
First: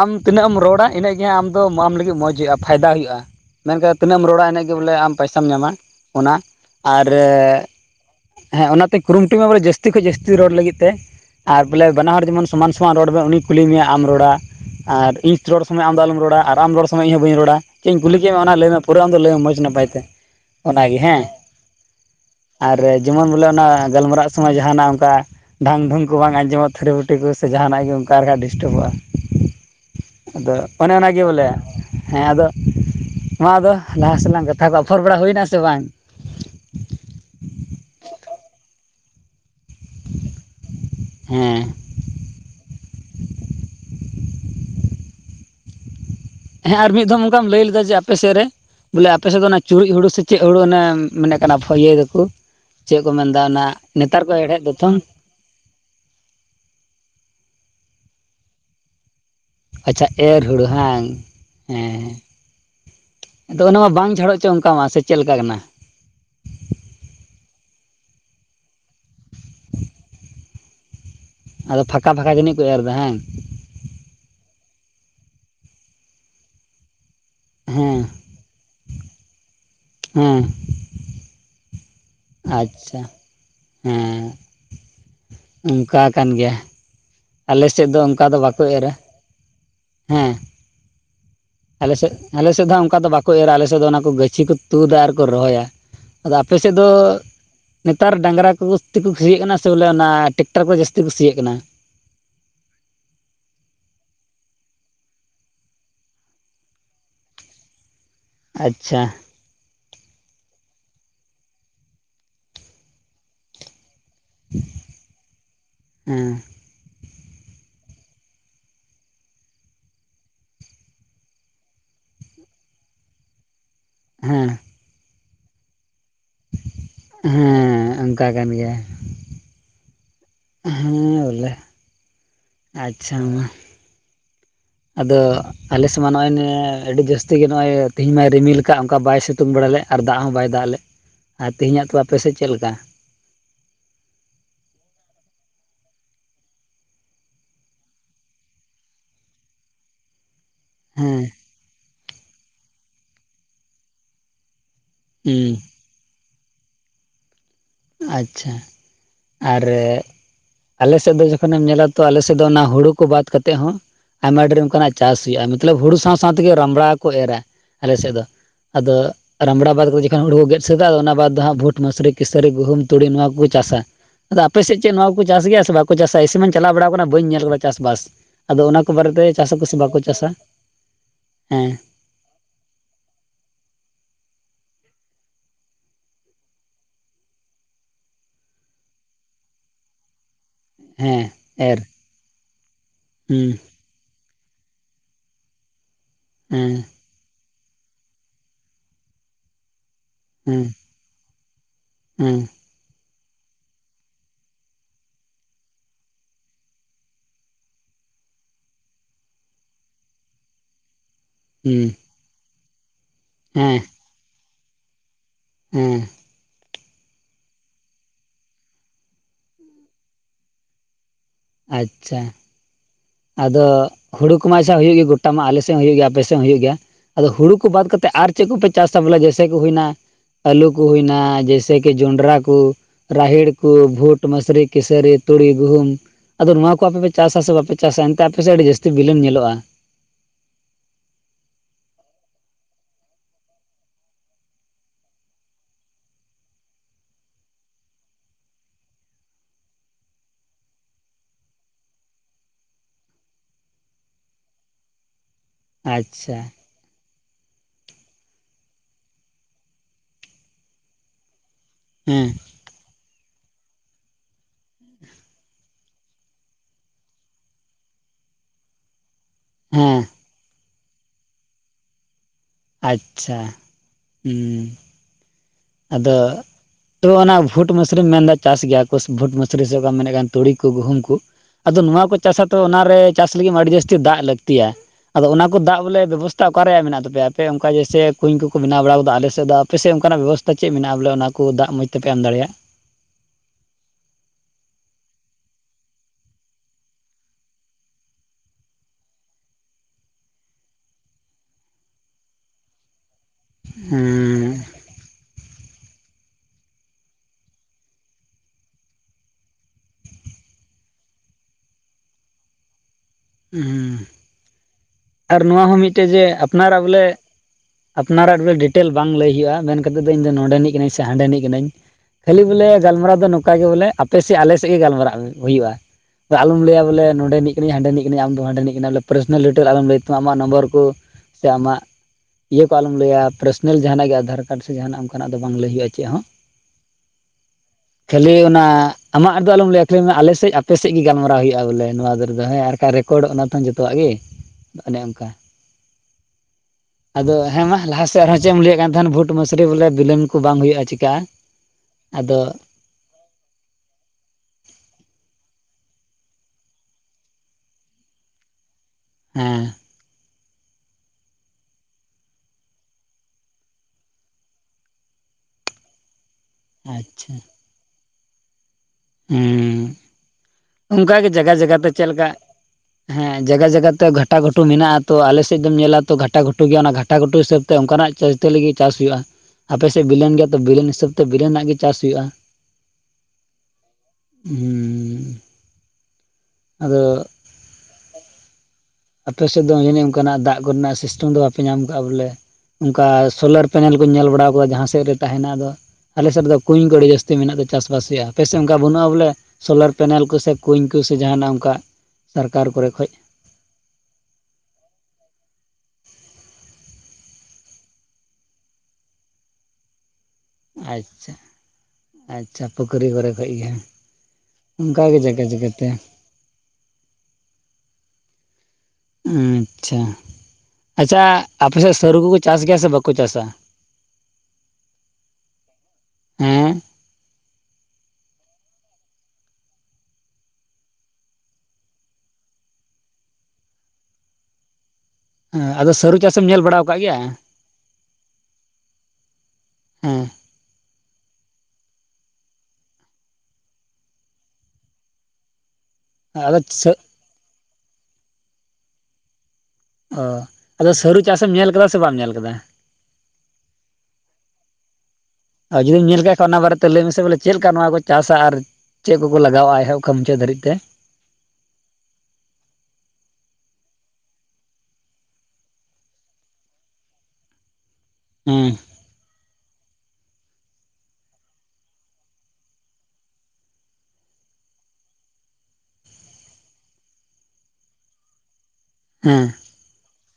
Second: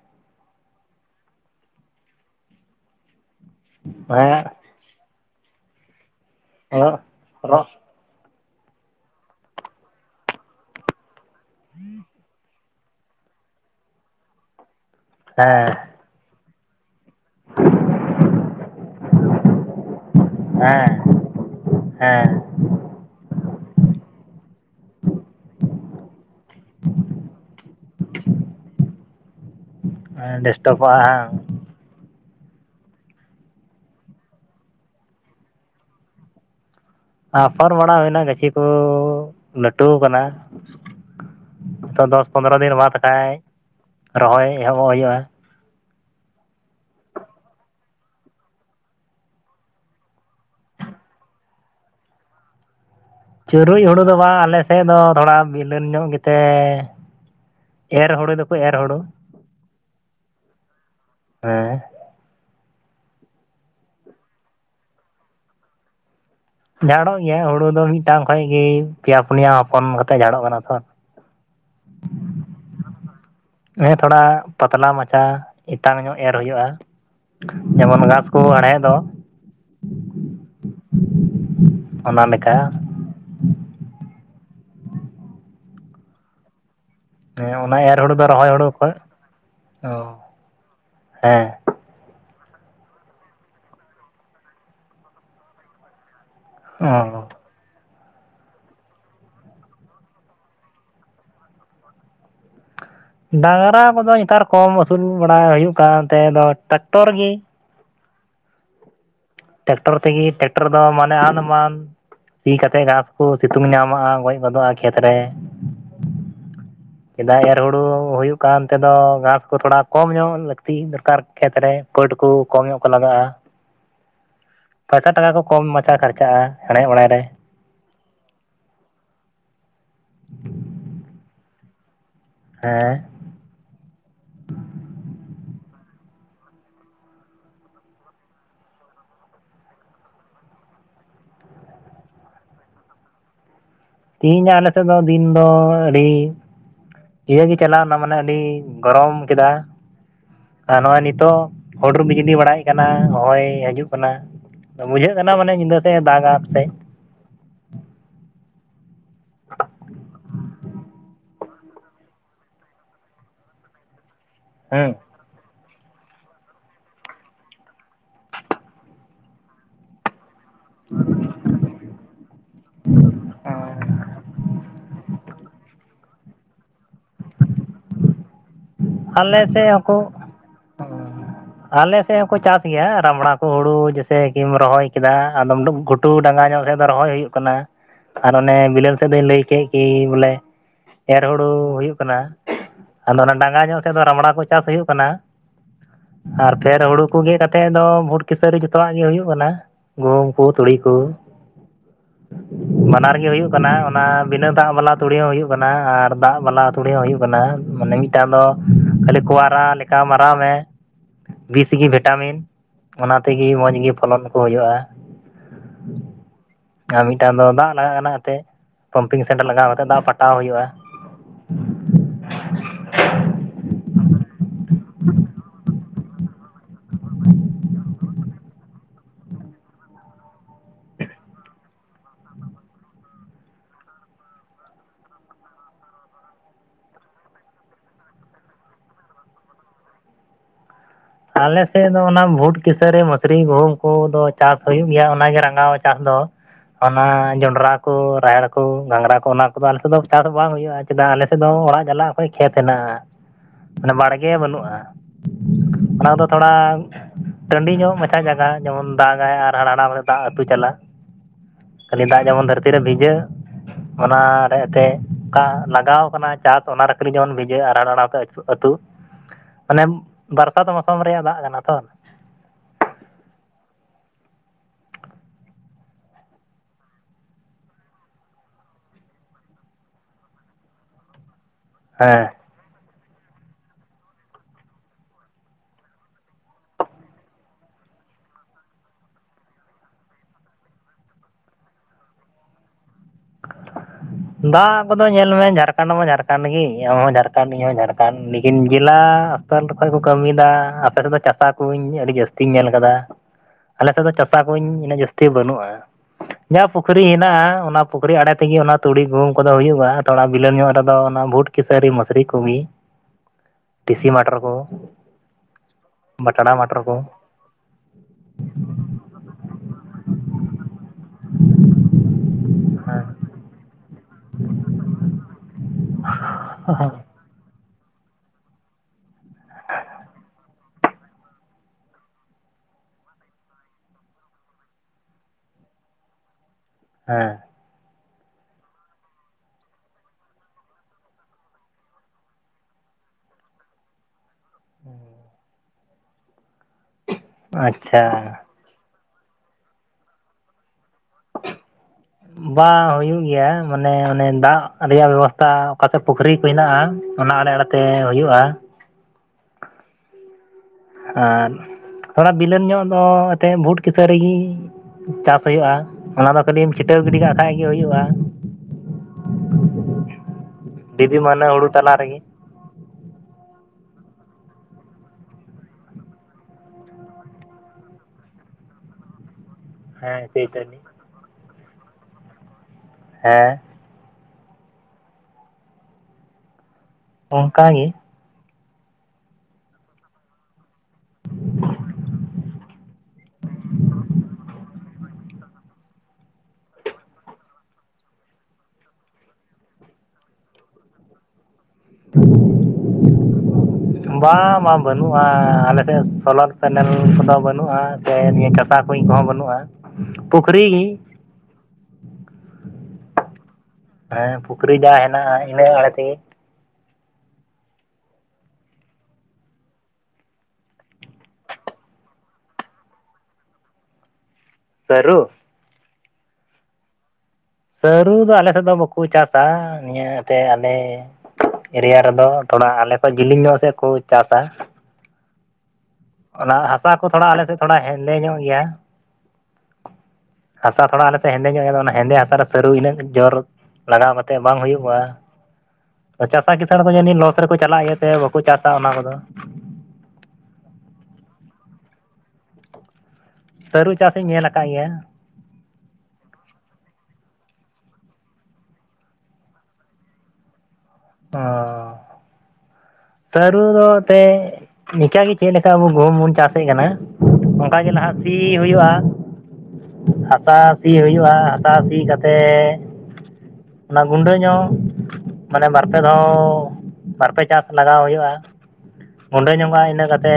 ᱟᱢ ᱛᱤᱱᱟᱹᱜ ᱮᱢ ᱨᱚᱲ-ᱟ ᱤᱱᱟᱹᱜ ᱜᱮ ᱦᱟᱸᱜ ᱟᱢ ᱫᱚ ᱮᱢᱟᱢ ᱞᱟᱹᱜᱤᱫ ᱢᱚᱡᱽ ᱦᱩᱭᱩᱜᱼᱟ ᱯᱷᱟᱭ ᱫᱟ ᱦᱩᱭᱩᱜᱼᱟ ᱾ ᱢᱮᱱ ᱠᱷᱟᱱ ᱛᱤᱱᱟᱹᱜ ᱮᱢ ᱦᱮᱸ ᱨᱚᱲ-ᱟ ᱤᱱᱟᱹ ᱜᱮ ᱵᱚ ᱞᱮ ᱟᱢ ᱯᱚᱭᱥᱟᱢ ᱧᱟᱢᱟ ᱾ ᱚᱱᱟ ᱦᱮᱸ ᱟᱨ ᱨᱚᱜ ᱦᱮᱸ ᱚᱱᱟ ᱛᱮ ᱠᱩᱨᱩ ᱢᱩᱴᱩ ᱢᱮ ᱵᱚ ᱞᱮ ᱡᱟᱹᱥᱛᱤ ᱠᱷᱚᱱ ᱡᱟᱹᱥᱛᱤ ᱨᱚᱲ ᱞᱟᱹᱜᱤᱫ ᱛᱮ ᱟᱨ ᱵᱚ ᱞᱮ ᱵᱟᱱᱟ ᱦᱚᱲ ᱡᱮ ᱢᱚᱱ ᱥᱚᱢᱟᱱ ᱥᱚᱢᱟᱱ ᱨᱚᱲ ᱵᱮᱱ ᱩᱱᱤ ᱠᱩᱞᱤ ᱢᱮᱭᱟ ᱟᱢ ᱨᱚᱲ-ᱟ ᱟᱨ ᱤᱧ ᱨᱚᱲ ᱦᱮᱸ ᱥᱚᱢᱚᱭ ᱟᱢ ᱫᱚ ᱟᱞᱚᱢ ᱨᱚᱲ-ᱟ ᱾ ᱟᱨ ᱟᱢ ᱨᱚᱲ ᱥᱚᱢᱚᱭ ᱤᱧ ᱦᱚᱸ ᱵᱟᱹᱧ ᱨᱚ ᱲᱟ ᱾ ᱪᱮᱫ ᱤᱧ ᱠᱩᱞᱤ ᱠᱮᱫ ᱢᱮ ᱭᱟ ᱚᱱᱟ ᱞᱟᱹᱭ ᱢᱮ ᱯᱩᱨᱟᱹ ᱟᱢ ᱞᱟᱹᱭ ᱢᱮ ᱢᱚᱡᱽ ᱱᱟᱯᱟᱭ ᱛᱮ ᱾ ᱚᱱᱟ ᱜᱮ ᱦᱮᱸ ᱦᱮᱸ ᱟᱨ ᱡᱮ ᱢᱚᱱ ᱵᱚᱞᱮ ᱚᱱᱟ ᱜᱟᱞ ᱢᱟᱨᱟᱜ ᱥᱚᱢᱚᱭ ᱡᱟᱦᱟ ᱱᱟᱜ ᱚᱱᱠᱟ ᱰᱷᱟᱝ ᱰᱷᱩᱝ ᱠᱚ ᱵᱟᱝ ᱟᱸᱡᱚ ᱢᱚᱜ ᱛᱷᱟᱹᱨᱤ ᱵᱟᱹᱴᱤ ᱠᱚ ᱥᱮ ᱡᱟᱦᱟ ᱱᱟᱜ ᱜᱮ ᱚᱱᱠᱟ ᱞᱮᱠᱷᱟᱡ ᱰᱤᱥ ᱴᱟᱵᱚᱜᱼᱟ ᱾ ᱟᱫᱚ ᱚᱱᱮ ᱰᱤᱥᱴᱟᱵᱚᱜᱼᱟ ᱚᱱᱟ ᱜᱮ ᱵᱟᱝ ᱵᱚᱞᱮ ᱾ ᱦᱮᱸ ᱟᱫᱚ, ᱢᱟ ᱟᱫᱚ ᱞᱟᱦᱟ ᱥᱮᱫ ᱞᱟᱝ ᱠᱟᱛᱷᱟ ᱠᱚ ᱟᱯᱷᱚᱨ ᱵᱟᱲᱟ ᱦᱩᱭᱱᱟ ᱥᱮ ᱵᱟᱝ? ᱟᱯᱷᱚᱨ ᱵᱟᱲᱟ ᱦᱩᱭ ᱱᱟ ᱜᱟᱹᱪᱷᱤ ᱠᱚ ᱞᱟᱹᱴᱩ ᱠᱟᱱᱟ ᱦᱮᱸ ᱾ ᱛᱚ ᱫᱚᱥ ᱯᱚᱱᱫᱨᱚ ᱫᱤᱱ ᱵᱟᱛ ᱠᱟᱜ-ᱟᱭ ᱨᱚᱦᱚᱭ ᱮᱦᱚᱵ ᱚᱜ ᱦᱩᱭᱩᱜᱼᱟ ᱾ ᱦᱮᱸ ᱟᱨ ᱢᱤᱫ ᱫᱷᱚᱢ ᱚᱱ ᱠᱟᱢ ᱞᱟᱹᱭ ᱞᱮᱫᱟ ᱡᱮ ᱟᱯᱮ ᱥᱮᱫ ᱨᱮ ᱵᱚ ᱞᱮ ᱟᱯᱮ ᱥᱮᱫ ᱫᱚ ᱚᱱᱟ ᱪᱩᱲᱩᱡ ᱦᱩᱲᱩ ᱥᱮ ᱪᱮᱫ ᱦᱩᱲᱩ ᱚᱱᱮ ᱢᱮᱱᱮᱜ ᱠᱟᱱᱟ ᱯᱷᱚ ᱤᱛᱟᱹ ᱫᱚ ᱠᱩ ᱾ ᱪᱮᱫ ᱠᱚ ᱢᱮᱱ ᱫᱟ ᱚᱱᱟ ᱱᱮᱛᱟᱨ ᱠᱚ ᱦᱮᱲ ᱦᱮᱫ ᱫᱚ ᱛᱷᱚᱱ ᱾ ᱵᱤᱞᱚᱱ ᱧᱚᱜ ᱜᱮ ᱛᱮ ᱮᱨ ᱦᱩᱲᱩ ᱫᱚᱠᱚᱭ ᱮᱨ ᱦᱩᱲᱩ ᱾ ᱟᱪᱪᱷᱟ! ᱮᱨ ᱦᱩᱲᱩ ᱦᱮᱸ ᱦᱟᱝ ᱦᱮᱸ ᱟᱫᱚ ᱚᱱᱟ ᱢᱟ ᱵᱟᱝ ᱡᱷᱟ ᱲᱚᱜ ᱪᱚ ᱚᱱᱠᱟ ᱢᱟ ᱥᱮ ᱪᱮᱫ ᱞᱮᱠᱟ ᱠᱟᱱᱟ ᱾ ᱡᱷᱟᱲᱚᱜ ᱜᱮᱭᱟ ᱦᱩᱲᱩ ᱫᱚ ᱢᱤᱫ ᱴᱟᱝ ᱠᱷᱚᱱ ᱜᱮᱸ ᱯᱮᱭᱟ ᱯᱩᱱᱭᱟ ᱦᱚᱯᱚᱱ ᱠᱟᱛᱮ ᱡᱷᱟᱲᱚᱜ ᱠᱟᱱᱟ ᱛᱚ ᱾ ᱟᱫᱚ ᱯᱷᱟᱸᱠᱟ ᱯᱷᱟᱸᱠᱟ ᱡᱟᱹᱱᱤᱡ ᱠᱚ ᱮᱨ ᱮᱫᱟ ᱦᱮᱸ ᱵᱟᱝ᱾ ᱦᱮ ᱛᱷᱚᱲᱟ ᱯᱟᱛᱞᱟ ᱢᱟᱪᱷᱟ ᱮᱛᱟᱝ ᱧᱚᱜ ᱮᱨ ᱦᱩᱭᱩᱜᱼᱟ ᱾ ᱦᱮᱸ ᱡᱮᱢᱚᱱ ᱱᱚᱣᱟ ᱠᱚ ᱦᱮᱢ ᱦᱮᱫᱼᱫᱟ ᱾ ᱦᱮᱸ [inaudible] ᱞᱮᱠᱟ ᱟᱪᱪᱷᱟ ᱦᱮᱸ ᱚᱝᱠᱟ ᱠᱟᱱ ᱜᱮᱭᱟ᱾ ᱦᱮᱸ ᱚᱱᱟ ᱟᱞᱮᱥᱮᱫ ᱫᱚ ᱮᱨ ᱦᱩᱲᱩ ᱚᱝᱠᱟ ᱫᱚ ᱨᱚᱦᱚᱭ ᱵᱟᱠᱚ ᱦᱩᱲᱩ ᱮᱨᱟ ᱠᱷᱚᱡ ᱚ ᱦᱮᱸ᱾ ᱦᱮᱸ ᱟᱞᱮᱥᱮᱜ ᱟᱞᱮᱥᱮᱜ ᱫᱚ ᱦᱟᱸᱜ ᱚᱝᱠᱟ ᱫᱚ ᱵᱟᱠᱚ ᱮᱨᱟ, ᱟᱞᱮᱥᱮᱜ ᱫᱚ ᱚᱱᱟ ᱠᱚ ᱜᱟᱹᱪᱷᱤ ᱠᱚ ᱛᱩᱫᱟ ᱟᱨᱠᱚ ᱨᱚᱦᱚᱭᱟ ᱾ ᱟᱫᱚ ᱟᱯᱮ ᱥᱮᱜ ᱫᱚ ᱚ ᱱᱮᱛᱟᱨ ᱰᱟᱝᱨᱟ ᱠᱚᱛᱤ ᱠᱚ ᱥᱤᱭᱟᱜ ᱠᱟᱱᱟ ᱥᱮ ᱵᱚᱞᱮ ᱚᱱᱟ ᱴᱮᱠᱴᱟᱨ ᱠᱚ ᱡᱟᱹᱥᱛᱤ ᱠᱩ ᱥᱤᱭᱟᱹᱜ ᱠᱟᱱᱟ? ᱰᱟᱝᱨᱟ ᱠᱚᱫᱚ ᱧᱮᱛᱟᱨ ᱠᱚᱢ ᱟᱹᱥᱩᱞ ᱵᱟᱲᱟ ᱦᱩᱭᱩᱜ ᱠᱟᱱᱛᱮ ᱫᱚ ᱴᱮᱠᱴᱚᱨ ᱜᱤ᱾ ᱟᱪᱪᱷᱟ ᱴᱮᱠᱴᱚᱨ ᱛᱮᱜᱤ ᱴᱮᱠᱴᱚᱨ ᱫᱚ ᱢᱟᱱᱮ ᱟᱱ ᱢᱟᱱ ᱥᱤ ᱠᱟᱛᱮ ᱜᱷᱟᱥ ᱠᱚ ᱥᱤᱛᱩᱝ ᱧᱟᱢᱟᱜᱼᱟ, ᱜᱚᱡ ᱜᱚᱫᱚᱜᱼᱟ ᱠᱷᱮᱛ ᱨᱮ ᱦᱮᱸ ᱾ ᱥᱮᱫᱟᱭ ᱮᱨ ᱦᱩᱲᱩ ᱦᱩᱭᱩᱜ ᱠᱟᱱ ᱛᱮᱫᱚ ᱜᱷᱟᱸᱥ ᱠᱚ ᱛᱷᱚᱲᱟ ᱠᱚᱢ ᱧᱚᱜ ᱞᱟᱹᱠᱛᱤ ᱫᱚᱨᱠᱟᱨ ᱠᱷᱮᱛ ᱨᱮ ᱯᱟᱹᱴ ᱠᱚ ᱠᱚᱢ ᱧᱚᱜ ᱠᱚ ᱞᱟᱜᱟᱜᱼᱟ᱾ ᱦᱮᱸ ᱯᱷᱟᱠᱟ ᱴᱟᱠᱟ ᱠᱚ ᱠᱚᱢ ᱢᱟᱪᱷᱟ ᱠᱷᱟᱨᱪᱟᱜᱼᱟ ᱦᱮᱲᱮᱜ ᱵᱟᱲᱟᱭ ᱨᱮ ᱾ ᱦᱮᱸ ᱚᱝᱠᱟ ᱠᱟᱱ ᱜᱮᱭᱟ ᱾ ᱦᱮᱸ ᱵᱚᱞᱮ ᱦᱮᱸ ᱟᱪᱪᱷᱟ ᱢᱟ᱾ ᱟᱫᱚ ᱟᱞᱮᱥᱮᱜ ᱢᱟ ᱱᱚᱜᱼᱚᱭ ᱟᱹᱰᱤ ᱡᱟᱹᱥᱛᱤ ᱜᱮ ᱱᱚᱜᱼᱚᱭ ᱛᱮᱦᱮᱸᱧ ᱢᱟᱭ ᱨᱤᱢᱤᱞ ᱠᱟᱜ ᱚᱝᱠᱟ ᱵᱟᱭ ᱥᱤᱛᱩᱝ ᱵᱟᱲᱟ ᱞᱮᱫ᱾ ᱟᱨ ᱫᱟᱜ ᱦᱚᱸ ᱵᱟᱭ ᱫᱟᱜ ᱞᱮᱜ ᱟᱨ ᱛᱮᱦᱮᱸᱧᱟᱜ ᱛᱚ ᱟᱯᱮᱥᱮᱜ ᱪᱮᱫ ᱞᱮᱠᱟ? ᱛᱮᱦᱤᱧᱟᱜ ᱟᱞᱮᱥᱮᱜ ᱫᱚ ᱫᱤᱱ ᱫᱚ ᱟᱹᱰᱤ ᱤᱭᱟᱹᱜᱮ ᱪᱟᱞᱟᱣᱱᱟ ᱢᱟᱱᱮ ᱟᱹᱰᱤ ᱜᱚᱨᱚᱢ ᱠᱮᱫᱟ᱾ ᱟᱨ ᱱᱚᱜᱼᱚᱭ ᱦᱮᱸ ᱱᱤᱛᱚᱜ ᱦᱩᱰᱩᱨ ᱵᱤᱡᱽᱞᱤ ᱵᱟᱲᱟᱭᱮᱜ ᱠᱟᱱᱟ ᱦᱚᱸᱜᱼᱚᱭ ᱦᱤᱡᱩᱜ ᱠᱟᱱᱟ᱾ ᱵᱩᱡᱷᱟᱹᱜ ᱠᱟᱱᱟ ᱦᱩᱸ ᱢᱟᱱᱮ ᱧᱤᱫᱟᱹ ᱥᱮᱜᱼᱮ ᱫᱟᱜᱟ ᱯᱟᱥᱮᱜ᱾ ᱟᱪᱪᱷᱟ ᱟᱨ ᱟᱞᱮᱥᱮᱫ ᱫᱚ ᱡᱚᱠᱷᱚᱱ ᱮᱢ ᱧᱮᱞᱟ ᱛᱚ ᱟᱞᱮ ᱥᱮᱜ ᱫᱚ ᱚᱱᱟ ᱦᱩᱲᱩ ᱠᱚ ᱵᱟᱫ ᱠᱟᱛᱮᱜ ᱦᱚᱸ ᱟᱭᱢᱟ ᱰᱷᱮᱨ ᱦᱮᱸ ᱚᱝᱠᱟᱱᱟᱜ ᱪᱟᱥ ᱦᱩᱭᱩᱜᱼᱟ ᱢᱟᱛᱞᱚᱵ ᱦᱩᱲᱩ ᱥᱟᱶ ᱥᱟᱶ ᱛᱮᱜᱮ ᱨᱟᱢᱲᱟ ᱠᱚ ᱮᱨᱟ ᱟᱞᱮ ᱥᱮᱜ ᱫᱚ᱾ ᱟᱫᱚ ᱨᱟᱢᱲᱟ ᱵᱟᱫ ᱠᱚ ᱡᱚᱠᱷᱚᱱ ᱦᱩᱲᱩ ᱜᱮᱫ ᱥᱟᱹᱫᱟ ᱟᱫᱚ ᱚᱱᱟ ᱵᱟᱫ ᱫᱚ ᱦᱟᱸᱜ ᱵᱷᱩᱴ, ᱢᱟᱹᱥᱨᱤ, ᱠᱮᱥᱟᱹᱨᱤ, ᱜᱩᱦᱩᱢ, ᱛᱩᱲᱤ, ᱱᱚᱣᱟ ᱠᱚᱠᱚ ᱪᱟᱥᱟ᱾ ᱟᱫᱚ ᱟᱯᱮ ᱥᱮᱜ ᱪᱮᱜ ᱱᱚᱣᱟ ᱠᱚᱠᱚ ᱪᱟᱥ ᱜᱮᱭᱟ ᱥᱮ ᱵᱟᱠᱚ ᱪᱟᱥᱟ? ᱮᱥᱮᱢᱟᱸᱧ ᱪᱟᱞᱟᱣ ᱵᱟᱲᱟᱣ ᱠᱟᱱᱟ ᱵᱟᱹᱧ ᱧᱮᱞ ᱠᱟᱫᱟ ᱪᱟᱥᱵᱟᱥ᱾ ᱟᱫᱚ ᱚᱱᱟ ᱠᱚ ᱵᱟᱨᱮᱛᱮ ᱟᱞᱮ ᱪᱟᱥᱟ ᱠᱩ ᱥᱮᱫ ᱥᱮ ᱵᱟᱠᱚ ᱦᱚᱸᱠᱚ ᱪᱟᱥᱟ ᱦᱮᱸ? ᱛᱮ ᱦᱚᱸᱠᱚ ᱪᱟᱥ ᱜᱮᱭᱟ ᱨᱟᱢᱲᱟ ᱠᱚ ᱦᱩᱲᱩ ᱡᱮᱥᱮ ᱠᱤᱢ ᱨᱚᱦᱚᱭ ᱠᱮᱫᱟ ᱟᱫᱚᱢ ᱜᱷᱩᱴᱩ ᱰᱟᱸᱜᱟ ᱧᱚᱜ ᱥᱮᱫ ᱫᱚ ᱨᱚᱦᱚᱭ ᱦᱩᱭᱩᱜ ᱠᱟᱱᱟ ᱟᱨ ᱚᱱᱮ ᱵᱤᱞᱟᱹᱱ ᱥᱮᱫ ᱫᱚᱧ ᱞᱟᱹᱭ ᱠᱮᱜ‌ᱠᱤ ᱵᱚᱞᱮ ᱮᱨ ᱦᱮᱸ ᱦᱩᱲᱩ ᱮᱨ ᱦᱩᱭᱩᱜ ᱠᱟᱱᱟ, ᱟᱫᱚ ᱚᱱᱟ ᱦᱩᱸ ᱰᱟᱸᱜᱟ ᱧᱚᱜ ᱥᱮᱜ ᱫᱚ ᱨᱟᱢᱲᱟ ᱠᱚ ᱪᱟᱥ ᱦᱩᱭᱩᱜ ᱠᱟᱱᱟ᱾ ᱟᱨ ᱦᱮᱸ ᱯᱷᱮᱨ ᱦᱩᱲᱩ ᱠᱚ ᱜᱮᱜ ᱠᱟᱛᱮᱜ ᱫᱚ ᱵᱷᱩᱴ, ᱠᱤᱥᱟᱹᱨᱤ ᱡᱚᱛᱚᱣᱟᱜ ᱜᱮ ᱦᱩᱭᱩᱜ ᱠᱟᱱᱟ᱾ ᱜᱩᱦᱩᱢ ᱠᱩ, ᱦᱮᱸ ᱛᱩᱲᱤ ᱠᱩ᱾ ᱦᱮᱸ ᱵᱟᱱᱟᱨ ᱜᱮ ᱦᱩᱭᱩᱜ ᱠᱟᱱᱟ, ᱚᱱᱟ ᱵᱤᱱᱟᱹ ᱫᱟᱜ ᱵᱟᱞᱟ ᱛᱩᱲᱤ ᱦᱚᱸ ᱦᱩᱭᱩᱜ ᱠᱟᱱᱟ ᱟᱨ ᱫᱟᱜ ᱵᱟᱞᱟ ᱛᱩᱲᱤ ᱦᱚᱸ ᱦᱩᱭᱩᱜ ᱠᱟᱱᱟ ᱢᱟᱱᱮ ᱢᱤᱫᱴᱟᱝ ᱫᱚ ᱠᱷᱟᱹᱞᱤ ᱠᱚᱣᱟᱨᱟ ᱞᱮᱠᱟ ᱢᱟᱨᱟᱣ ᱢᱮ ᱵᱤᱥ ᱜᱮ ᱦᱩᱸ ᱵᱷᱤᱴᱟᱢᱤᱱ ᱚᱱᱟ ᱛᱮᱜᱮ ᱢᱚᱡᱽ ᱜᱮ ᱯᱷᱚᱞᱚᱱ ᱠᱚ ᱦᱩᱭᱩᱜᱼᱟ᱾ ᱦᱩᱸ ᱟᱨ ᱢᱤᱫᱴᱟᱝ ᱫᱚ ᱫᱟᱜ ᱞᱟᱜᱟᱜ ᱠᱟᱱᱟ ᱮᱛᱮᱜ ᱯᱟᱢᱯᱤᱝ ᱥᱮᱱᱴᱟᱨ ᱞᱟᱜᱟᱣ ᱠᱟᱛᱮᱜ ᱫᱟᱜ ᱯᱟᱴᱟᱣ ᱦᱩᱭᱩᱜᱼᱟ᱾ ᱟᱪᱪᱷᱟ ᱟᱫᱚ ᱦᱩᱲᱩ ᱠᱚᱢᱟ ᱟᱪᱷᱟ ᱦᱩᱭᱩᱜ ᱜᱮ ᱜᱚᱴᱟ ᱢᱟ ᱟᱞᱮ ᱥᱮᱜ ᱦᱚᱸᱦᱩᱭᱩᱜ ᱜᱮᱭᱟ ᱟᱯᱮ ᱥᱮᱫ ᱦᱚᱸ ᱦᱩᱭᱩᱜ ᱜᱮᱭᱟ᱾ ᱟᱫᱚ ᱦᱩᱲᱩ ᱠᱚ ᱵᱟᱫ ᱠᱟᱛᱮᱜ ᱟᱨ ᱪᱮᱜ ᱠᱚᱯᱮ ᱪᱟᱥᱟ ᱵᱚᱞᱮ ᱡᱮᱭᱥᱮ ᱠᱚ ᱦᱩᱭᱱᱟ ᱟᱹᱞᱩ ᱠᱚ ᱦᱩᱭᱱᱟ ᱡᱮᱥᱮ ᱠᱤ ᱡᱚᱱᱰᱨᱟ ᱠᱚ᱾ ᱨᱟᱦᱤᱲ ᱠᱩ ᱵᱷᱩᱴ, ᱢᱟᱥᱨᱤ, ᱠᱮᱥᱟᱹᱨᱤ, ᱛᱩᱲᱤ, ᱜᱩᱦᱩᱢ, ᱟᱫᱚ ᱱᱚᱣᱟ ᱠᱚ ᱟᱯᱮᱯᱮ ᱪᱟᱥᱟ ᱥᱮ ᱵᱟᱯᱮ ᱪᱟᱥᱟ? ᱮᱱᱛᱮᱜ ᱟᱯᱮ ᱥᱮᱜ ᱟᱹᱰᱤ ᱡᱟᱥᱛᱤ ᱵᱤᱞᱟᱹᱱ ᱧᱮᱞᱚᱜᱼᱟ᱾ ᱟᱞᱮ ᱥᱮᱜ ᱫᱚ ᱚᱱᱟ ᱵᱷᱩᱴ, ᱠᱤᱥᱟᱹᱨᱤ, ᱢᱟᱹᱥᱨᱤ, ᱜᱩᱦᱩᱢ ᱠᱚᱫᱚ ᱪᱟᱥ ᱦᱩᱭᱩᱜ ᱜᱮᱭᱟ ᱚᱱᱟᱜᱮ ᱨᱟᱸᱜᱟᱣ ᱪᱟᱥ ᱫᱚ᱾ ᱚᱱᱟ ᱡᱚᱸᱱᱰᱨᱟ ᱠᱚ ᱨᱟᱦᱮᱲ ᱠᱚ ᱜᱷᱟᱸᱜᱽᱨᱟ ᱠᱚ ᱚᱱᱟ ᱠᱚᱫᱚ ᱟᱞᱮᱥᱮᱜ ᱫᱚ ᱪᱟᱥ ᱫᱚ ᱵᱟᱝ ᱦᱩᱭᱩᱜᱼᱟ᱾ ᱪᱮᱫᱟᱜ ᱟᱞᱮ ᱥᱮᱫ ᱫᱚ ᱚᱲᱟᱜ ᱡᱟᱞᱟᱜ ᱠᱷᱟᱡ ᱠᱷᱮᱛ ᱦᱮᱱᱟᱜᱼᱟ ᱢᱟᱱᱮ ᱵᱟᱲᱜᱮ ᱵᱟᱹᱱᱩᱜᱼᱟ᱾ ᱚᱱᱟ ᱫᱚ ᱟᱪᱪᱷᱟ ᱛᱷᱚᱲᱟ ᱴᱟᱺᱰᱤ ᱧᱚᱜ ᱢᱟᱪᱷᱟ ᱡᱟᱜᱟ ᱡᱮᱢᱚᱱ ᱫᱟᱜᱟᱭ ᱟᱨ ᱦᱟᱲᱦᱟᱲᱟᱣ ᱠᱟᱛᱮ ᱫᱟᱜ ᱟᱹᱛᱩ ᱪᱟᱞᱟᱜᱼᱟ᱾ ᱠᱷᱟᱹᱞᱤ ᱫᱟᱜ ᱦᱮᱸ ᱡᱮᱢᱚᱱ ᱫᱷᱟᱹᱨᱛᱤ ᱨᱮ ᱵᱷᱤᱡᱟᱹᱜ᱾ [inaudible] ᱚᱱᱟ ᱨᱮ ᱮᱛᱮᱜ ᱚᱠᱟ ᱞᱟᱜᱟᱣ ᱠᱟᱱᱟ ᱪᱟᱥ ᱚᱱᱟ ᱨᱮ ᱠᱷᱟᱞᱤ ᱡᱮᱢᱚᱱ ᱵᱷᱤᱡᱟᱹᱜ ᱟᱨ ᱦᱟᱲᱦᱟᱲᱟᱣ ᱛᱮ ᱟᱹᱛᱩ [inaudible] ᱢᱟᱱᱮ ᱵᱟᱨᱥᱟᱛ ᱢᱳᱥᱳᱢ ᱨᱮᱭᱟᱜ ᱫᱟᱜ ᱠᱟᱱᱟ ᱛᱚ᱾ ᱟᱪᱪᱷᱟ ᱦᱩᱸ ᱟᱫᱚ ᱛᱚ ᱚᱱᱟ ᱵᱷᱩᱴ, ᱢᱤᱥᱨᱤ ᱢᱮᱱᱫᱟ ᱪᱟᱥ ᱜᱮᱭᱟ ᱠᱚ ᱵᱷᱩᱴ, ᱢᱤᱥᱨᱤ ᱥᱮ ᱚᱠᱟᱢ ᱢᱮᱱᱮᱜ ᱠᱟᱱ ᱛᱩᱲᱤ ᱠᱚ, ᱜᱩᱦᱩᱢ ᱠᱚ ᱟᱫᱚ ᱱᱚᱣᱟ ᱠᱚ ᱦᱮᱸ ᱪᱟᱥᱟᱛᱚ ᱚᱱᱟᱨᱮ ᱪᱟᱥ ᱞᱟᱹᱜᱤᱜ ᱢᱟ ᱟᱹᱰᱤ ᱡᱟᱹᱥᱛᱤ ᱫᱟᱜ ᱞᱟᱹᱠᱛᱤᱭᱟ᱾ ᱟᱫᱚ ᱚᱱᱟ ᱠᱚ ᱫᱟᱜ ᱵᱚᱞᱮ ᱵᱮᱵᱚᱥᱛᱷᱟ ᱚᱠᱟ ᱨᱮᱭᱟᱜ ᱢᱮᱱᱟᱜ ᱛᱟᱯᱮᱭᱟ? ᱟᱯᱮ ᱚᱝᱠᱟ ᱡᱮᱭᱥᱮ ᱠᱩᱧ ᱠᱚᱠᱚ ᱵᱮᱱᱟᱣ ᱵᱟᱲᱟᱣ ᱠᱟᱫᱟ ᱟᱞᱮ ᱥᱮᱜ ᱫᱚ ᱟᱯᱮᱥᱮᱜ ᱚᱝᱠᱟᱱᱟᱜ ᱵᱮᱵᱚᱥᱛᱟ ᱪᱮᱜ ᱢᱮᱱᱟᱜᱼᱟ ᱵᱚᱞᱮ ᱚᱱᱟ ᱠᱚ ᱫᱟᱜ ᱢᱚᱡᱽ ᱛᱮᱯᱮ ᱮᱢ ᱫᱟᱲᱮᱭᱟᱜ? [inaudible] ᱫᱟᱜ ᱠᱚᱫᱚ ᱧᱮᱞ ᱢᱮ ᱡᱷᱟᱨᱠᱟᱸᱰ ᱢᱟ ᱡᱷᱟᱨᱠᱟᱸᱰ ᱜᱤ ᱟᱢᱦᱚᱸ ᱡᱷᱟᱨᱠᱟᱸᱰ ᱤᱧᱦᱚᱸ ᱡᱷᱟᱨᱠᱟᱸᱰ ᱞᱤᱠᱷᱤᱸᱱ ᱡᱮᱞᱟ ᱥᱟᱞ ᱠᱷᱚᱡ ᱠᱚ ᱠᱟᱹᱢᱤᱭᱫᱟ ᱟᱯᱮ ᱥᱮᱜ ᱫᱚ ᱪᱟᱥᱟ ᱠᱚᱧ ᱟᱹᱰᱤ ᱡᱟᱹᱥᱛᱤᱧ ᱧᱮᱞ ᱠᱟᱫᱟ ᱟᱞᱮᱥᱮᱜ ᱦᱮᱸ ᱫᱚ ᱪᱟᱥ ᱥᱟ ᱠᱩᱧ ᱤᱱᱟᱹᱜ ᱡᱟᱹᱥᱛᱤ ᱵᱟᱹᱱᱩᱜᱼᱟ, ᱡᱟ ᱯᱩᱠᱷᱨᱤ ᱦᱮᱱᱟᱜᱼᱟ ᱚᱱᱟ ᱯᱩᱠᱷᱨᱤ ᱟᱲᱮ ᱛᱮᱜᱮ ᱚᱱᱟ ᱛᱩᱲᱤ, ᱜᱩᱦᱩᱢ ᱠᱚᱫᱚ ᱦᱩᱭᱩᱜᱼᱟ᱾ ᱛᱷᱚᱲᱟ ᱵᱤᱞᱟᱹᱱ ᱧᱚᱜ ᱨᱮᱫᱚ ᱚᱱᱟ ᱵᱷᱩᱴ, ᱠᱤᱥᱟᱹᱨᱤ, ᱢᱟᱥᱨᱤ ᱠᱚᱜᱮ᱾ ᱴᱮᱥᱤ ᱢᱟᱴᱚᱨ ᱠᱚ᱾ ᱟᱨ ᱱᱚᱣᱟ ᱦᱚᱸ ᱢᱤᱫᱴᱮᱡ ᱡᱮ ᱵᱟᱴᱲᱟ ᱢᱟᱴᱚᱨ ᱟᱯᱱᱟᱨᱟᱜ ᱠᱚ ᱵᱚᱞᱮ ᱟᱯᱱᱟᱨᱟᱜ ᱰᱮ ᱴᱮᱞ ᱵᱟᱝ ᱞᱟᱹᱭ ᱦᱩᱭᱩᱜᱼᱟ, ᱢᱮᱱ ᱠᱟᱛᱮᱜ ᱫᱚ ᱤᱧ ᱫᱚ ᱱᱚᱸᱰᱮ ᱱᱤᱡ ᱠᱟᱹᱱᱟᱹᱧ ᱥᱮ ᱦᱟᱸᱰᱮ ᱱᱤᱡ ᱠᱟᱹᱱᱟᱹᱧ᱾ ᱠᱷᱟᱹᱞᱤ ᱵᱚᱞᱮ ᱦᱮᱸ ᱜᱟᱞᱢᱟᱨᱟᱣ ᱫᱚ ᱱᱚᱠᱟ ᱜᱮ ᱵᱚᱞᱮ ᱟᱯᱮ ᱥᱮᱫ ᱟᱞᱮᱥᱮᱜ ᱜᱮ ᱜᱟᱞᱢᱟᱨᱟᱜ ᱦᱩᱭᱩᱜᱼᱟ᱾ ᱟᱫᱚ ᱟᱞᱚᱢ ᱞᱟᱹᱭᱟ ᱵᱚᱞᱮ ᱱᱚᱸᱰᱮ ᱱᱤᱡ ᱠᱟᱱᱤᱧ ᱦᱟᱸᱰᱮ ᱱᱤᱡ ᱠᱟᱱᱤᱧ ᱟᱢ ᱫᱚ ᱦᱟᱸᱰᱮ ᱱᱤᱡ ᱠᱟᱱᱟᱢ ᱯᱟᱨᱥᱚᱱᱟᱞ ᱞᱮᱴᱟᱨ ᱠᱚ ᱟᱞᱩᱢ ᱞᱟ. ᱭ ᱛᱟᱢᱟ ᱟᱢᱟᱜ ᱱᱚᱢᱵᱚᱨ ᱠᱚ᱾ ᱥᱮ ᱟᱢᱟᱜ ᱤᱭᱟᱹ ᱠᱚ ᱟᱞᱚᱢ ᱞᱟᱹᱭᱟ ᱯᱟᱨᱥᱚᱱᱟᱞ ᱡᱟᱦᱟᱱᱟᱜ ᱜᱮ ᱟᱫᱷᱟᱨ ᱠᱟᱰ ᱥᱮ ᱡᱟᱦᱟᱱᱟᱜ ᱚᱝᱠᱟᱱᱟᱜ ᱫᱚ ᱵᱟᱝ ᱞᱟᱹᱭ ᱦᱩᱭᱩᱜᱼᱟ ᱪᱮᱜ ᱦᱚᱸ᱾ ᱦᱮᱸ ᱦᱮ ᱠᱷᱟᱹᱞᱤ ᱚᱱᱟ ᱟᱢᱟᱜ ᱨᱮᱫᱚ ᱟᱞᱚᱢ ᱞᱟᱹᱭᱟ ᱠᱷᱟᱹᱞᱤ ᱢᱮ ᱟᱞᱮᱥᱮᱜ ᱟᱯᱮᱥᱮᱜ ᱜᱮ ᱜᱟᱞᱢᱟᱨᱟᱣ ᱦᱩᱭᱩᱜᱼᱟ ᱵᱚᱞᱮ ᱱᱚᱣᱟ ᱨᱮᱫᱚ ᱦᱮᱸ ᱟᱨ ᱠᱷᱟᱡ ᱨᱮ ᱠᱚᱲᱚᱜ ᱠᱟᱱᱟ ᱛᱚ ᱡᱚᱛᱚᱣᱟᱜ ᱜᱮ ᱚᱱᱮ ᱚᱝᱠᱟ᱾ ᱟᱫᱚ ᱦᱮᱸ ᱢᱟ ᱞᱟᱦᱟ ᱥᱮᱜ ᱟᱪᱪᱷᱟ ᱟᱨᱦᱚᱸ ᱪᱮᱜ ᱮᱢ ᱞᱟᱹᱭᱮᱜ ᱠᱟᱱ ᱛᱟᱦᱮᱸᱱ ᱵᱷᱩᱴ, ᱢᱟᱥᱨᱤ, ᱵᱚᱞᱮ ᱵᱤᱞᱚᱹᱱ ᱠᱚ ᱵᱟᱝ ᱦᱩᱭᱩᱜᱼᱟ ᱪᱤᱠ ᱵᱟ ᱦᱩᱭᱩᱜ ᱜᱮᱭᱟ ᱢᱟᱱᱮ ᱚᱱᱮ ᱫᱟᱜ ᱨᱮᱭᱟᱜ ᱵᱮᱵᱚᱥᱛᱟ ᱚᱠᱟᱥᱮᱜ ᱯᱩᱠᱷᱨᱤ ᱠᱚ ᱦᱮᱱᱟᱜᱼᱟ ᱚᱱᱟ ᱟᱲᱮ ᱟᱲᱮ ᱛᱮ ᱦᱩᱭᱩᱜᱼᱟ᱾ ᱦᱮᱸ ᱟᱨ ᱛᱷᱚᱲᱟ ᱵᱤᱞᱟᱹᱱ ᱧᱚᱜ ᱫᱚ ᱮᱛᱮᱜ ᱵᱷᱩᱴ, ᱠᱤᱥᱟᱹᱨᱤ ᱜᱤ ᱪᱟᱥ ᱦᱩᱭᱩᱜᱼᱟ᱾ ᱚᱱᱟᱫᱚ ᱠᱷᱟᱹᱞᱤᱢ ᱪᱷᱤᱴᱟᱹᱣ ᱜᱤᱰᱤ ᱠᱟᱜ ᱟᱪᱪᱷᱟ ᱠᱷᱟᱡ ᱜᱮ ᱦᱩᱭᱩᱜᱼᱟ᱾ ᱦᱩᱸ ᱚᱝᱠᱟᱜᱮ ᱫᱤᱫᱤᱢᱟᱹᱱᱟᱹ ᱡᱟᱜᱟ ᱦᱩᱲᱩ ᱡᱟᱜᱟ ᱛᱮ ᱛᱟᱞᱟ ᱪᱮᱜ ᱨᱮᱜᱮ ᱞᱮᱠᱟ ᱦᱮᱸ ᱡᱟᱜᱟ ᱡᱟᱜᱟᱛᱮ ᱜᱷᱟᱴᱟ ᱜᱷᱩᱴᱩ ᱢᱮᱱᱟᱜᱼᱟ ᱛᱚ ᱟᱞᱮᱥᱮᱜ ᱫᱚᱢ ᱧᱮᱞᱟ ᱛᱚ ᱜᱷᱟᱴᱟ ᱜᱷᱩᱴᱩ ᱜᱮ ᱚᱱᱟ ᱜᱷᱟᱴᱟ ᱜᱷᱩᱴᱩ ᱦᱤᱥᱟᱹᱵᱽ ᱛᱮ ᱚᱝᱠᱟᱱᱟᱜ ᱪᱟᱹᱭᱛᱟᱞᱤ ᱜᱤ ᱪᱟᱥ ᱦᱩᱭᱩᱜᱼᱟ᱾ ᱟᱯᱮ ᱥᱮᱜ ᱦᱮᱸ ᱵᱤᱞᱟᱹᱱ ᱜᱮᱭᱟ ᱛᱚ ᱪᱳᱭᱛᱟᱞᱤ ᱵᱤᱞᱟᱹᱱ ᱦᱤᱥᱟᱹᱵ ᱛᱮ ᱵᱤᱞᱟᱹᱱᱟᱜ ᱜᱮ ᱪᱟᱥ ᱦᱩᱭᱩᱜᱼᱟ᱾ ᱦᱮᱸ ᱦᱩᱸ ᱟᱫᱚ ᱚᱝᱠᱟ ᱜᱮ ᱟᱯᱮ ᱥᱮᱜ ᱫᱚ ᱚᱝᱠᱟᱱᱟᱜ ᱫᱟᱜ ᱠᱚᱨᱮᱱᱟᱜ ᱥᱤᱥᱴᱮᱢ ᱫᱚ ᱵᱟᱯᱮ ᱧᱟᱢ ᱠᱟᱜᱼᱟ ᱵᱚᱞᱮ ᱚᱝᱠᱟ ᱥᱳᱞᱟᱨ ᱯᱮᱱᱮᱞ ᱠᱚᱧ ᱧᱮᱞ ᱵᱟᱲᱟᱣ ᱠᱟᱫᱟ ᱡᱟᱦᱟᱸ ᱥᱮᱜ ᱨᱮ ᱛᱟᱦᱮᱱᱟ ᱟᱫᱚ ᱟᱞᱮᱥᱮᱜ ᱨᱮᱫᱚ ᱠᱩᱧ ᱠᱚ ᱟᱹᱰᱤ ᱡᱟᱹᱥᱛᱤ ᱢᱮᱱᱟᱜ ᱛᱮ ᱪᱟᱥᱵᱟᱥ ᱦᱩᱭᱩᱜᱼᱟ, ᱟᱯᱮ ᱥᱮᱜ ᱚᱝᱠᱟ ᱵᱟᱹᱱᱩᱜᱼᱟ ᱵᱚᱞᱮ? ᱥᱳᱞᱟᱨ ᱯᱮᱱᱮᱞ ᱠᱚ ᱥᱮ ᱠᱩᱧ ᱠᱚ ᱥᱮ ᱡᱟᱦᱟᱱᱟᱜ ᱚᱝᱠᱟ ᱥᱟᱨᱠᱟᱨ ᱠᱚᱨᱮ ᱠᱷᱚᱡ? ᱵᱟᱝ ᱵᱟᱝ ᱵᱟᱹᱱᱩᱜᱼᱟ ᱟᱞᱮᱥᱮᱜ ᱥᱳᱞᱟᱨ ᱯᱮᱱᱮᱞ ᱠᱚᱫᱚ ᱵᱟᱹᱱᱩᱜᱼᱟ᱾ ᱥᱮ ᱱᱤᱭᱟᱹ ᱠᱟᱥᱟ ᱠᱚᱧ ᱠᱚᱦᱚᱸ ᱵᱟᱹᱱᱩᱜᱼᱟ ᱯᱩᱠᱷᱨᱤ ᱜᱤ ᱟᱪᱪᱷᱟ ᱟᱪᱪᱷᱟ ᱯᱩᱠᱷᱨᱤ ᱠᱚᱨᱮ ᱠᱷᱚᱡ ᱜᱮ᱾ ᱦᱮᱸ ᱯᱩᱠᱷᱨᱤ ᱡᱟ ᱚᱱᱠᱟᱜᱮ ᱦᱮᱱᱟᱜᱼᱟ ᱡᱟᱭᱜᱟ ᱤᱱᱟᱹ ᱡᱟᱭᱜᱟ ᱛᱮ ᱟᱲᱮ ᱛᱮᱜᱮ ᱩ ᱟᱪᱪᱷᱟ ᱟᱪᱪᱷᱟ ᱟᱯᱮᱥᱮᱜ ᱥᱟᱹᱨᱩ ᱠᱚᱠᱚ ᱪᱟᱥ ᱜᱮᱭᱟ ᱥᱮ ᱵᱟᱠᱚ ᱪᱟᱥᱟ? [inaudible] ᱥᱟᱹᱨᱩ? ᱦᱮᱸ ᱥᱟᱹᱨᱩ ᱫᱚ ᱟᱞᱮᱥᱮᱜ ᱫᱚ ᱵᱟᱹᱠᱚ ᱪᱟᱥᱟ ᱱᱤᱭᱟᱹ ᱮᱛᱮᱜ ᱟᱞᱮ ᱮᱨᱤᱭᱟ ᱨᱮᱫᱚ ᱛᱷᱚᱲᱟ ᱟᱞᱮ ᱠᱷᱚᱡ ᱡᱮᱞᱤᱧ ᱧᱚᱜ ᱥᱮ ᱠᱚ ᱪᱟᱥᱟ᱾ ᱟᱫᱚ ᱥᱟᱹᱨᱩ ᱪᱟᱥᱮᱢ ᱚᱱᱟ ᱧᱮᱞ ᱵᱟᱲᱟ ᱦᱟᱥᱟ ᱟᱠᱟᱫ ᱠᱚ ᱛᱷᱚᱲᱟ ᱜᱮᱭᱟ ᱟᱞᱮ ᱥᱮᱜ ᱛᱷᱚᱲᱟ ᱦᱮᱸᱫᱮ ᱧᱚᱜ ᱜᱮᱭᱟ᱾ ᱦᱩᱸ ᱦᱟᱥᱟ ᱛᱚᱲᱟ ᱟᱞᱮ ᱥᱮᱜ ᱦᱮᱸᱫᱮ ᱧᱚᱜ ᱜᱮᱭᱟ ᱟᱫᱚ ᱚᱱᱟ ᱦᱮᱸᱫᱮ ᱦᱟᱥᱟ ᱨᱮ ᱥᱟᱹᱨᱩ ᱤᱱᱟᱹᱜ ᱡᱚᱨ ᱞᱟᱜᱟᱣ ᱠᱟᱛᱮᱜ ᱵᱟᱝ ᱦᱩᱭᱩᱜᱼᱟ, ᱪᱟᱥᱟ ᱟᱫᱚ ᱠᱤᱥᱟᱬ ᱠᱚ ᱡᱟᱱᱤᱡ ᱨᱮᱠᱚ ᱪᱟᱞᱟᱜ ᱤᱭᱟᱹᱛᱮ ᱵᱟᱠᱚ ᱪᱟᱥᱟ ᱚᱱᱟ ᱠᱚᱫᱚ᱾ ᱚ ᱟᱫᱚ ᱥᱟᱹᱨᱩ ᱪᱟᱥᱮᱢ ᱧᱮᱞ ᱠᱟᱫᱟ ᱥᱮ ᱵᱟᱢ ᱧᱮᱞ ᱠᱟᱫᱟ? ᱛᱟᱹᱨᱩ ᱪᱟᱥ ᱤᱧ ᱧᱮᱞ ᱠᱟᱜ ᱜᱮᱭᱟ᱾ ᱟᱨ ᱡᱩᱫᱤᱢ ᱧᱮᱞ ᱠᱟᱜ ᱠᱷᱟᱱ ᱚᱱᱟ ᱵᱟᱨᱮᱛᱮ ᱞᱟᱹᱭ ᱢᱮᱥᱮ ᱵᱚᱞᱮ ᱪᱮᱜ ᱞᱮᱠᱟ ᱱᱚᱣᱟ ᱠᱚ ᱪᱟᱥᱟ? ᱟᱨ ᱪᱮᱜ ᱠᱚᱠᱚ ᱞᱟᱜᱟᱣᱟᱜᱼᱟ ᱮᱦᱚᱵ ᱠᱷᱚᱡ ᱢᱩᱪᱟᱹᱜ ᱫᱷᱟᱹᱨᱤᱡ ᱛᱮ? ᱚ ᱥᱟᱹᱨᱩ ᱫᱚ ᱮᱛᱮᱜ ᱱᱤᱠᱟᱜᱮ ᱪᱮᱜ ᱞᱮᱠᱟ ᱟᱵᱚ ᱜᱩᱦᱩᱢ ᱵᱚᱱ ᱪᱟᱥᱮᱜ ᱠᱟᱱᱟ ᱚᱝᱠᱟᱜᱮ ᱞᱟᱦᱟ ᱥᱮᱜ ᱥᱤ ᱦᱮᱸ ᱦᱩᱭᱩᱜᱼᱟ, ᱦᱟᱥᱟ ᱥᱤ ᱦᱩᱭᱩᱜᱼᱟ ᱦᱟᱥᱟ ᱥᱤ ᱠᱟᱛᱮ ᱚᱱᱟ ᱜᱩᱸᱰᱟᱹ ᱧᱚᱜ ᱢᱟᱱᱮ ᱵᱟᱨᱯᱮ ᱫᱷᱟᱣ ᱵᱟᱨᱯᱮ ᱪᱟᱥ ᱞᱟᱜᱟᱣ ᱦᱩᱭᱩᱜᱼᱟ ᱦᱮᱸ ᱜᱩᱸᱰᱟᱹ ᱧᱚᱜᱼᱟ ᱤᱱᱟᱹ ᱠᱟᱛ ᱛᱮ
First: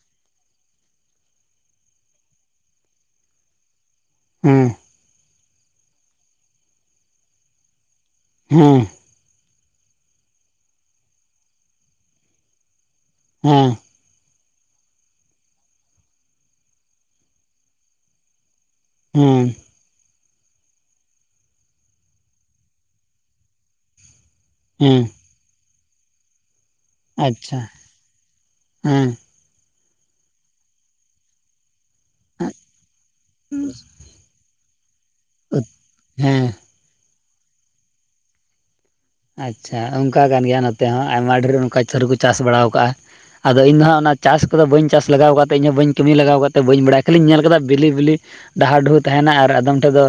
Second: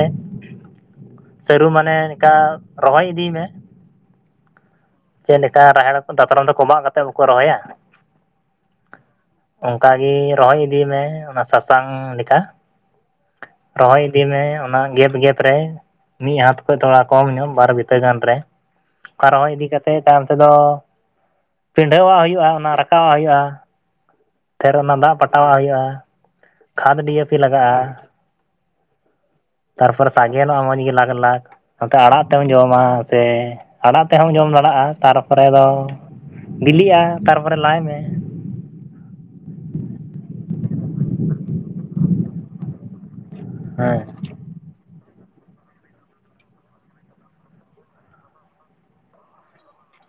ᱥᱟᱹᱨᱩ ᱢᱟᱱᱮ ᱱᱤᱠᱟ ᱨᱚᱦᱚᱭ ᱤᱫᱤᱭ ᱢᱮ᱾ ᱦᱩᱸ ᱪᱮᱜ ᱞᱮᱠᱟ ᱨᱟᱦᱮᱲ ᱠᱚ ᱫᱟᱛᱨᱚᱢ ᱛᱮ ᱠᱚᱵᱟᱜ ᱠᱟᱛᱮᱜ ᱵᱟᱠᱚ ᱨᱚᱦᱚᱭᱟ? ᱦᱩᱸ ᱚᱝᱠᱟᱜᱤ ᱨᱚᱦᱚᱭ ᱤᱫᱤᱭ ᱢᱮ ᱚᱱᱟ ᱥᱟᱥᱟᱝ ᱞᱮᱠᱟ᱾ ᱦᱮᱸ ᱨᱚᱦᱚᱭ ᱤᱫᱤᱭ ᱢᱮ ᱚᱱᱟ ᱜᱮᱯ ᱜᱮᱯ ᱨᱮ᱾ ᱢᱤᱜ ᱦᱟᱛ ᱠᱷᱚᱡ ᱛᱷᱚᱲᱟ ᱠᱚᱢ ᱧᱚᱜ ᱵᱟᱨ ᱵᱤᱛᱟᱹ ᱜᱟᱱ ᱨᱮ᱾ ᱠᱟ ᱦᱮᱸ ᱨᱚᱦᱚᱭ ᱤᱫᱤ ᱠᱟᱛᱮᱜ ᱛᱟᱭᱚᱢ ᱛᱮᱫᱚ ᱯᱤᱸᱰᱷᱟᱹᱣᱟᱜ ᱦᱩᱭᱩᱜᱼᱟ ᱚᱱᱟ ᱨᱟᱠᱟᱵᱟᱜ ᱦᱚᱭᱚᱜᱼᱟ᱾ ᱯᱷᱮᱨ ᱚᱱᱟ ᱦᱮᱸ ᱫᱟᱜ ᱯᱟᱴᱟᱣᱟᱜ ᱦᱚᱭᱚᱜᱼᱟ᱾ ᱟᱪᱪᱷᱟ ᱦᱩᱸ ᱛᱟᱨᱯᱚᱨ ᱥᱟᱜᱮᱱᱚᱜᱼᱟ ᱢᱟᱡ ᱜᱮ ᱞᱟᱠᱷ ᱞᱟᱠᱷ᱾ ᱱᱚᱛᱮ ᱟᱲᱟᱜ ᱛᱮᱢ ᱡᱚᱢᱟ ᱥᱮ ᱟᱲᱟᱜ ᱛᱮᱦᱚᱸᱢ ᱡᱚᱢ ᱫᱟᱲᱟᱜᱼᱟ ᱛᱟᱨᱯᱚᱨᱮ ᱫᱚ ᱦᱮᱸ ᱵᱤᱞᱤᱜᱼᱟ ᱛᱟᱨᱯᱚᱨᱮ ᱞᱟᱭ ᱢᱮ᱾ ᱟᱪᱪᱷᱟ ᱚᱝᱠᱟ ᱠᱟᱱ ᱜᱮᱭᱟ ᱱᱚᱛᱮ ᱦᱚᱸ ᱟᱭᱢᱟ ᱰᱷᱮᱨ ᱚᱝᱠᱟ ᱥᱟᱹᱨᱩ ᱠᱚ ᱪᱟᱥ ᱵᱟᱲᱟᱣ ᱠᱟᱜᱼᱟ᱾ ᱟᱫᱚ ᱤᱧᱫᱚ ᱦᱟᱸᱜ ᱚᱱᱟ ᱦᱮᱸ ᱪᱟᱥ ᱠᱚᱫᱚ ᱵᱟᱹᱧ ᱪᱟᱥ ᱞᱟᱜᱟᱣ ᱠᱟᱜ ᱛᱮ ᱤᱧ ᱦᱚᱸ ᱵᱟᱹᱧ ᱠᱟᱹᱢᱤ ᱞᱟᱜᱟᱣ ᱠᱟᱜ ᱛᱮ ᱵᱟᱹᱧ ᱵᱟᱲᱟᱭᱟ ᱠᱷᱟᱹᱞᱤᱧ ᱧᱮᱞ ᱠᱟᱫᱟ ᱵᱤᱞᱤ ᱵᱤᱞᱤ ᱰᱟᱦᱟ ᱰᱩᱦᱩ ᱛᱟᱦᱮᱱᱟ ᱟᱨ ᱟᱫᱚᱢ ᱴᱷᱮᱜ ᱫᱚ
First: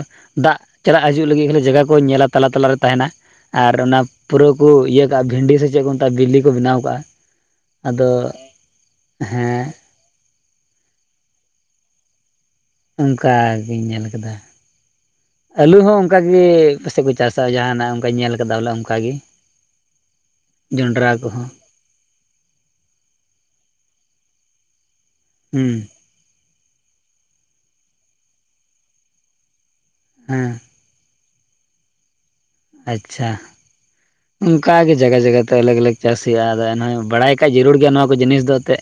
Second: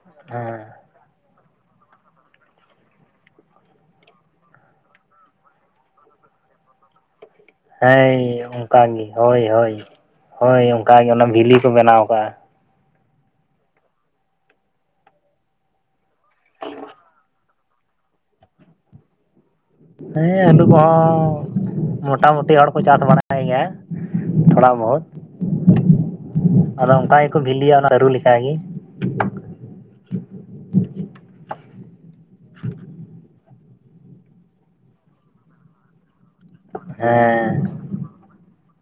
ᱫᱟᱜ ᱦᱮᱸ ᱪᱟᱞᱟᱜ ᱦᱤᱡᱩᱜ ᱞᱟᱹᱜᱤᱜ ᱠᱷᱟᱹᱞᱤ ᱡᱟᱜᱟ ᱠᱚᱧ ᱧᱮᱞᱟ ᱛᱟᱞᱟ ᱛᱟᱞᱟᱨᱮ ᱛᱟᱦᱮᱱᱟ᱾ ᱟᱨ ᱚᱱᱟ ᱯᱩᱨᱟᱹ ᱠᱩ ᱤᱭᱟᱹ ᱠᱟᱜᱼᱟ ᱵᱷᱤᱱᱰᱤ ᱥᱮ ᱪᱮᱜ ᱠᱚ ᱢᱮᱛᱟᱜᱼᱟ ᱵᱤᱞᱤ ᱠᱚ ᱵᱮᱱᱟᱣ ᱠᱟᱜᱼᱟ᱾ ᱟᱫᱚ ᱦᱮᱭ ᱚᱝᱠᱟᱜᱮ ᱦᱳᱭ ᱦᱮᱸ ᱦᱳᱭ ᱦᱳᱭ ᱚᱝᱠᱟᱜᱮ ᱚᱱᱟ ᱵᱷᱤᱞᱤ ᱠᱚ ᱵᱮᱱᱟᱣ ᱠᱟᱜᱼᱟ᱾ ᱚᱝᱠᱟᱜᱤᱧ ᱧᱮᱞ ᱠᱟᱫᱟ᱾ ᱟᱹᱞᱩ ᱦᱚᱸ ᱚᱝᱠᱟᱜᱮ ᱯᱟᱥᱮᱡ ᱠᱚ ᱪᱟᱥᱟ ᱡᱟᱦᱟᱱᱟᱜ ᱚᱝᱠᱟᱧ ᱧᱮᱞ ᱠᱟᱫᱟ ᱵᱚᱞᱮ ᱚᱝᱠᱟᱜᱮ᱾ ᱦᱮᱸ ᱟᱹᱞᱩ ᱠᱚᱦᱚᱸ ᱢᱚᱴ ᱢᱚᱴᱟᱢᱩᱴᱤ ᱦᱚᱲ ᱠᱚ ᱪᱟᱥ ᱵᱟᱲᱟᱭ ᱜᱮᱭᱟ ᱛᱷᱚᱲᱟ ᱵᱚᱦᱩᱛ ᱦᱩᱸ ᱟᱫᱚ ᱚᱝᱠᱟ ᱜᱮᱠᱚ ᱵᱷᱤᱞᱤᱭᱟ ᱚᱱᱟ ᱥᱟᱹᱨᱩ ᱞᱮᱠᱟᱜᱮ᱾ ᱦᱮᱸ ᱟᱪᱪᱷᱟ ᱚᱝᱠᱟᱜᱮ ᱡᱟᱜᱟ ᱡᱟᱜᱟᱛᱮ ᱟᱞᱟᱜ ᱟᱞᱟᱜ ᱪᱟᱥ ᱦᱩᱭᱩᱜᱼᱟ᱾ ᱟᱫᱚ ᱮᱱᱦᱚᱸ ᱵᱟᱲᱟᱭ ᱦᱮᱸ ᱠᱷᱟᱡ ᱡᱟᱹᱨᱩᱲ ᱜᱮᱭᱟ ᱱᱚᱣᱟ ᱠᱚ ᱡᱤᱱᱤᱥ ᱫᱚ ᱚᱛᱮ,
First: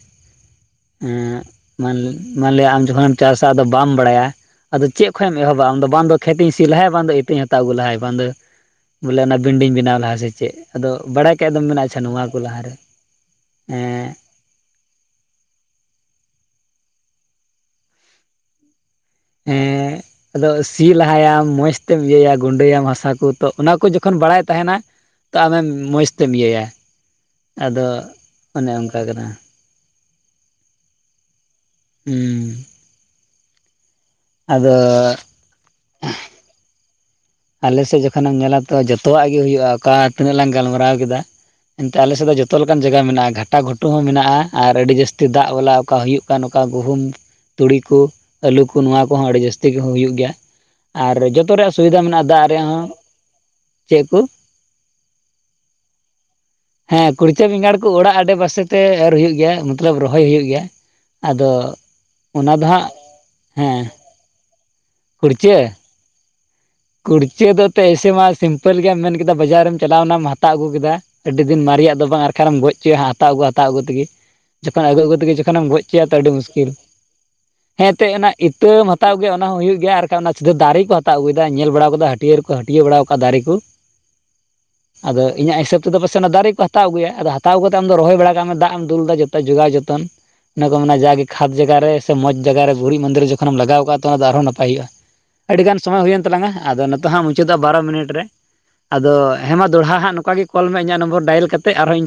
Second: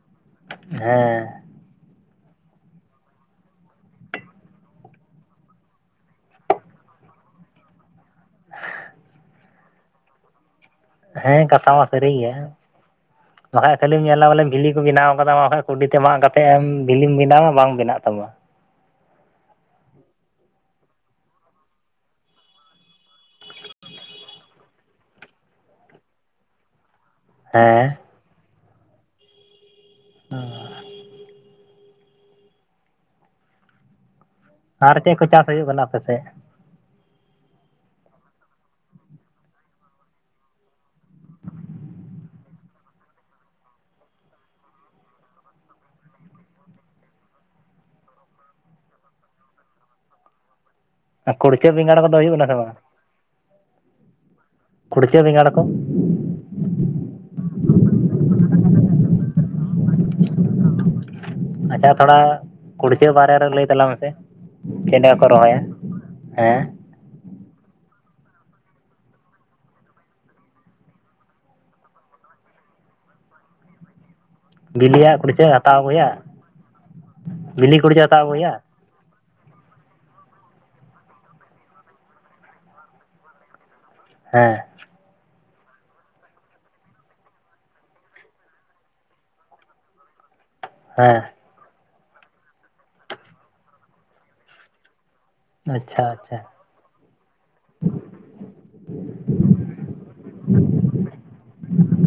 ᱦᱮᱸ ᱮᱸᱜ ᱢᱟᱱ ᱢᱟᱱᱞᱮ ᱟᱢ ᱡᱚᱠᱷᱚᱱᱮᱢ ᱪᱟᱥᱟ ᱟᱫᱚ ᱵᱟᱢ ᱵᱟᱲᱟᱭᱟ, ᱟᱫᱚ ᱪᱮᱜ ᱠᱷᱚᱡ ᱮᱢ ᱮᱦᱚᱵᱟ ᱟᱢ ᱫᱚ ᱵᱟᱝ ᱫᱚ ᱠᱷᱮᱛᱤᱧ ᱥᱤ ᱞᱟᱦᱟᱭ ᱵᱟᱝ ᱫᱚ ᱤᱛᱟᱹᱧ ᱦᱟᱛᱟᱣ ᱟᱜᱩ ᱞᱟᱦᱟᱭ ᱵᱟᱝ ᱫᱚ, ᱵᱚᱞᱮ ᱚᱱᱟ ᱵᱤᱱᱰᱤᱝ ᱵᱮᱱᱟᱣ ᱞᱟᱦᱟᱭ ᱥᱮ ᱪᱮᱫ? ᱟᱫᱚ ᱵᱟᱲᱟᱭ ᱦᱮᱸ ᱠᱷᱟᱡ ᱫᱚᱢ ᱠᱟᱛᱷᱟ ᱢᱮᱱᱟ ᱢᱟ ᱟᱪᱪᱷᱟ ᱥᱟᱹᱨᱤ ᱱᱚᱣᱟ ᱜᱮᱭᱟ᱾ ᱠᱚ ᱞᱟᱦᱟᱨᱮ ᱵᱟᱠᱷᱟᱡ ᱠᱷᱟᱹᱞᱤᱢ ᱮᱸ ᱧᱮᱞᱟ ᱵᱚᱞᱮ ᱵᱷᱤᱞᱤ ᱠᱚ ᱵᱮᱱᱟᱣ ᱠᱟᱫᱟ ᱵᱟᱠᱷᱟᱡ ᱠᱩᱰᱤ ᱛᱮ ᱢᱟᱜ ᱠᱟᱛᱮᱜ ᱮᱢ ᱵᱷᱤᱞᱤᱢ ᱵᱮᱱᱟᱣ ᱵᱟᱝ ᱵᱮᱱᱟᱜ ᱛᱟᱢᱟ᱾ ᱮᱸᱜ ᱟᱫᱚ ᱥᱤ ᱞᱟᱦᱟᱭᱟᱢ ᱢᱚᱸᱡᱽ ᱛᱮᱢ ᱤᱭᱟᱹᱭᱟ ᱜᱩᱸᱰᱟᱹᱭᱟᱢ ᱦᱟᱥᱟ ᱠᱚ ᱛᱚ ᱚᱱᱟ ᱠᱚ ᱡᱚᱠᱷᱚᱱ ᱵᱟᱲᱟᱭ ᱛᱟᱦᱮᱱᱟ᱾ ᱛᱚ ᱟᱢᱮᱢ ᱢᱚᱡᱽ ᱛᱮᱢ ᱤᱭᱟᱹᱭᱟ ᱟᱫᱚ ᱦᱮᱸ ᱚᱱᱮ ᱚᱝᱠᱟ ᱠᱟᱱᱟ᱾ ᱚ ᱦᱩᱸ, ᱟᱫᱚ ᱟᱨ ᱪᱮᱜ ᱠᱚ ᱪᱟᱥ ᱦᱳᱭᱳᱜ ᱠᱟᱱᱟ ᱟᱯᱮᱥᱮᱜ? ᱟᱞᱮᱥᱮᱜ ᱡᱚᱠᱷᱚᱱᱮᱢ ᱧᱮᱞᱟ ᱛᱚ ᱡᱷᱚᱛᱚᱣᱟᱜ ᱜᱮ ᱦᱩᱭᱩᱜᱼᱟ᱾ ᱚᱠᱟ ᱛᱤᱱᱟᱹᱜ ᱞᱟᱝ ᱜᱟᱞᱢᱟᱨᱟᱣ ᱠᱮᱫᱟ, ᱮᱱᱛᱮ ᱟᱞᱮᱥᱮᱜ ᱫᱚ ᱡᱚᱛᱚ ᱞᱮᱠᱟᱱ ᱡᱟᱜᱟ ᱢᱮᱱᱟᱜᱼᱟ ᱜᱷᱟᱴᱟ ᱜᱷᱩᱴᱩ ᱦᱚᱸ ᱢᱮᱱᱟᱜᱼᱟ᱾ ᱟᱨ ᱟᱹᱰᱤ ᱡᱟᱹᱥᱛᱤ ᱫᱟᱜ ᱵᱟᱞᱟ ᱚᱠᱟ ᱦᱩᱭᱩᱜ, ᱠᱟ ᱱᱚᱜᱠᱟ ᱜᱩᱦᱩᱢ ᱛᱩᱲᱤ ᱠᱩ ᱟᱹᱞᱩ ᱠᱩ ᱱᱚᱣᱟ ᱠᱚᱦᱚᱸ ᱟᱹᱲᱤ ᱡᱟᱹᱥᱛᱤ ᱜᱮ ᱦᱚᱸ ᱦᱩᱭᱩᱜ ᱜᱮᱭᱟ᱾ ᱟᱨ ᱡᱚᱛᱚ ᱠᱩᱲᱪᱟᱹ ᱨᱮᱭᱟᱜ ᱵᱮᱸᱜᱟᱲ ᱥᱩᱵᱤᱫᱷᱟ ᱠᱚᱫᱚ ᱢᱮᱱᱟᱜ, ᱦᱩᱭᱩᱜ ᱠᱟᱱᱟ ᱫᱟᱜ ᱥᱮ ᱨᱮᱭᱟᱜ ᱵᱟᱝ ᱦᱚᱸ ᱪᱮᱜ ᱠᱚ, ᱠᱩᱲᱪᱟᱹ ᱵᱮᱸᱜᱟᱲ ᱠᱚ ᱦᱮᱸ ᱠᱩᱲᱪᱟᱹ ᱵᱮᱸᱜᱟᱲ ᱠᱚ ᱚᱲᱟᱜ ᱟᱰᱮᱯᱟᱥᱮ ᱛᱮ ᱮᱨ ᱦᱩᱭᱩᱜ ᱜᱮᱭᱟ᱾ ᱢᱚᱛᱞᱚᱵ ᱨᱚᱦᱚᱭ ᱦᱩᱭᱩᱜ ᱜᱮᱭᱟ ᱟᱫᱚ ᱟᱪᱪᱷᱟ ᱛᱷᱚᱲᱟ ᱚᱱᱟ ᱫᱚ ᱦᱟᱸ ᱟᱜ ᱦᱮᱸ, ᱪᱮᱫᱟᱜ ᱠᱚ ᱨᱚᱦᱚᱭ ᱠᱩᱲᱪᱟᱹ ᱦᱮᱸ, ᱠᱩᱲᱪᱟᱹ ᱫᱚ ᱮᱱᱛᱮᱫ ᱮᱭᱥᱮ ᱢᱟ ᱥᱤᱢᱯᱮᱞ ᱜᱮᱭᱟᱢ ᱢᱮᱱ ᱠᱮᱫᱟ ᱵᱟᱡᱟᱨᱮᱢ ᱪᱟᱞᱟᱣᱱᱟᱢ ᱦᱟᱛᱟᱣ ᱟᱹᱜᱩ ᱠᱮᱫᱟ᱾ ᱟᱹᱰᱤ ᱫᱤᱱ ᱢᱟᱨᱤᱭᱟᱜ ᱫᱚ ᱵᱟᱝ ᱟᱨ ᱠᱷᱟᱱᱢ ᱜᱚᱡ ᱦᱚᱪᱚᱭᱟ ᱦᱟᱛᱟᱣ ᱟᱹᱜᱩ ᱦᱟᱛᱟᱣ ᱟᱹᱜᱩ ᱛᱮᱜᱮ᱾ ᱡᱚᱠᱷᱚᱱ ᱟᱹᱜᱩ ᱟᱹᱜᱩ ᱵᱤᱞᱤᱭᱟᱜ ᱛᱮᱜᱮ ᱠᱩᱲᱪᱟᱹ ᱡᱚᱠᱷᱚᱱᱮᱢ ᱦᱟᱛᱟᱣ ᱜᱚᱡ ᱦᱚᱪᱚᱭᱟ ᱟᱹᱜᱩᱭᱟ ᱛᱚ ᱟᱹᱰᱤ ᱢᱩᱥᱠᱤᱞ ᱵᱤᱞᱤ ᱦᱮ ᱠᱩᱲᱪᱟᱹ ᱮᱱᱛᱮ ᱦᱟᱛᱟᱣ ᱚᱱᱟ ᱟᱹᱜᱩᱭᱟ ᱤᱛᱟᱹᱢ ᱦᱟᱛᱟᱣ ᱟᱹᱜᱩᱭᱟ ᱚᱱᱟ ᱦᱚᱸ ᱦᱩᱭᱩᱜ ᱜᱮᱭᱟ ᱟᱨ ᱠᱷᱟᱱ ᱚᱱᱟ ᱥᱤᱫᱷᱟᱹ ᱫᱟᱨᱮ ᱠᱚ ᱦᱟᱛᱟᱣ ᱟᱹᱜᱩᱭ ᱫᱟ ᱧᱮᱞ ᱵᱟᱲᱟ ᱟᱠᱟᱫᱟ ᱦᱟᱹᱴᱭᱟᱹᱨ ᱠᱚ ᱦᱟᱹᱴᱭᱟᱹ ᱵᱟᱲᱟᱣᱟ ᱟᱠᱟᱫᱟ ᱫᱟᱨᱮ ᱠᱚ, ᱦᱮᱸ ᱟᱫᱚ ᱤᱧᱟᱹᱜ ᱦᱤᱥᱟᱹᱵ ᱛᱮᱫᱚ ᱯᱟᱥᱮ ᱚᱱᱟ ᱫᱟᱨᱮ ᱠᱚ ᱦᱟᱛᱟᱣ ᱟᱜᱩᱭᱟ ᱟᱫᱚ ᱦᱟᱛᱟᱣ ᱠᱟᱛᱮ ᱟᱢ ᱫᱚ ᱨᱚᱦᱚᱭ ᱵᱟᱲᱟ ᱠᱟᱜ ᱢᱮ ᱫᱟᱜ ᱮᱢ ᱫᱩᱞ ᱫᱟ ᱡᱮᱦ ᱛᱚ ᱡᱚᱜᱟᱣ ᱡᱚᱛᱚᱱ, ᱤᱱᱟᱹ ᱠᱚ ᱢᱮᱱᱟ ᱦᱮᱸ ᱡᱟᱜᱮ ᱠᱷᱟᱛᱽ ᱡᱟᱜᱟ ᱨᱮ ᱥᱮ ᱢᱚᱡ ᱡᱟᱜᱟᱨᱮ ᱜᱩᱨᱤᱡ ᱢᱚᱫᱮ ᱨᱮ ᱡᱚᱠᱷᱚᱱᱮᱢ ᱞᱟᱜᱟᱣ ᱠᱟᱜᱼᱟ ᱛᱚ ᱚᱱᱟ ᱫᱚ ᱟᱨᱦᱚᱸ ᱱᱟᱯᱟᱭ ᱦᱩᱭᱩᱜᱼᱟ᱾ ᱟᱹᱰᱤᱜᱟᱱ ᱥᱚᱢᱚᱭ ᱟᱪᱪᱷᱟ ᱦᱩᱭᱮᱱ ᱟᱪᱪᱷᱟ ᱛᱟᱞᱟᱝᱼᱟ ᱟᱫᱚ ᱱᱤᱛᱚᱜ ᱦᱟᱸᱜ ᱢᱩᱪᱟᱹᱫ ᱵᱟᱨᱚ ᱢᱤᱱᱤᱴ ᱨᱮ, ᱟᱫᱚ ᱦᱮᱸ ᱢᱟ ᱫᱚᱲᱦᱟ ᱦᱟᱸᱜ ᱱᱚᱝᱠᱟ ᱜᱮ ᱠᱚᱞ ᱢᱮ ᱤᱧᱟᱹᱜ ᱱᱚᱢᱵᱚᱨ ᱰᱟᱭᱮᱞ ᱠᱟᱛᱮ ᱟᱨᱦᱚᱸ ᱤᱧ ᱴᱷᱮᱡ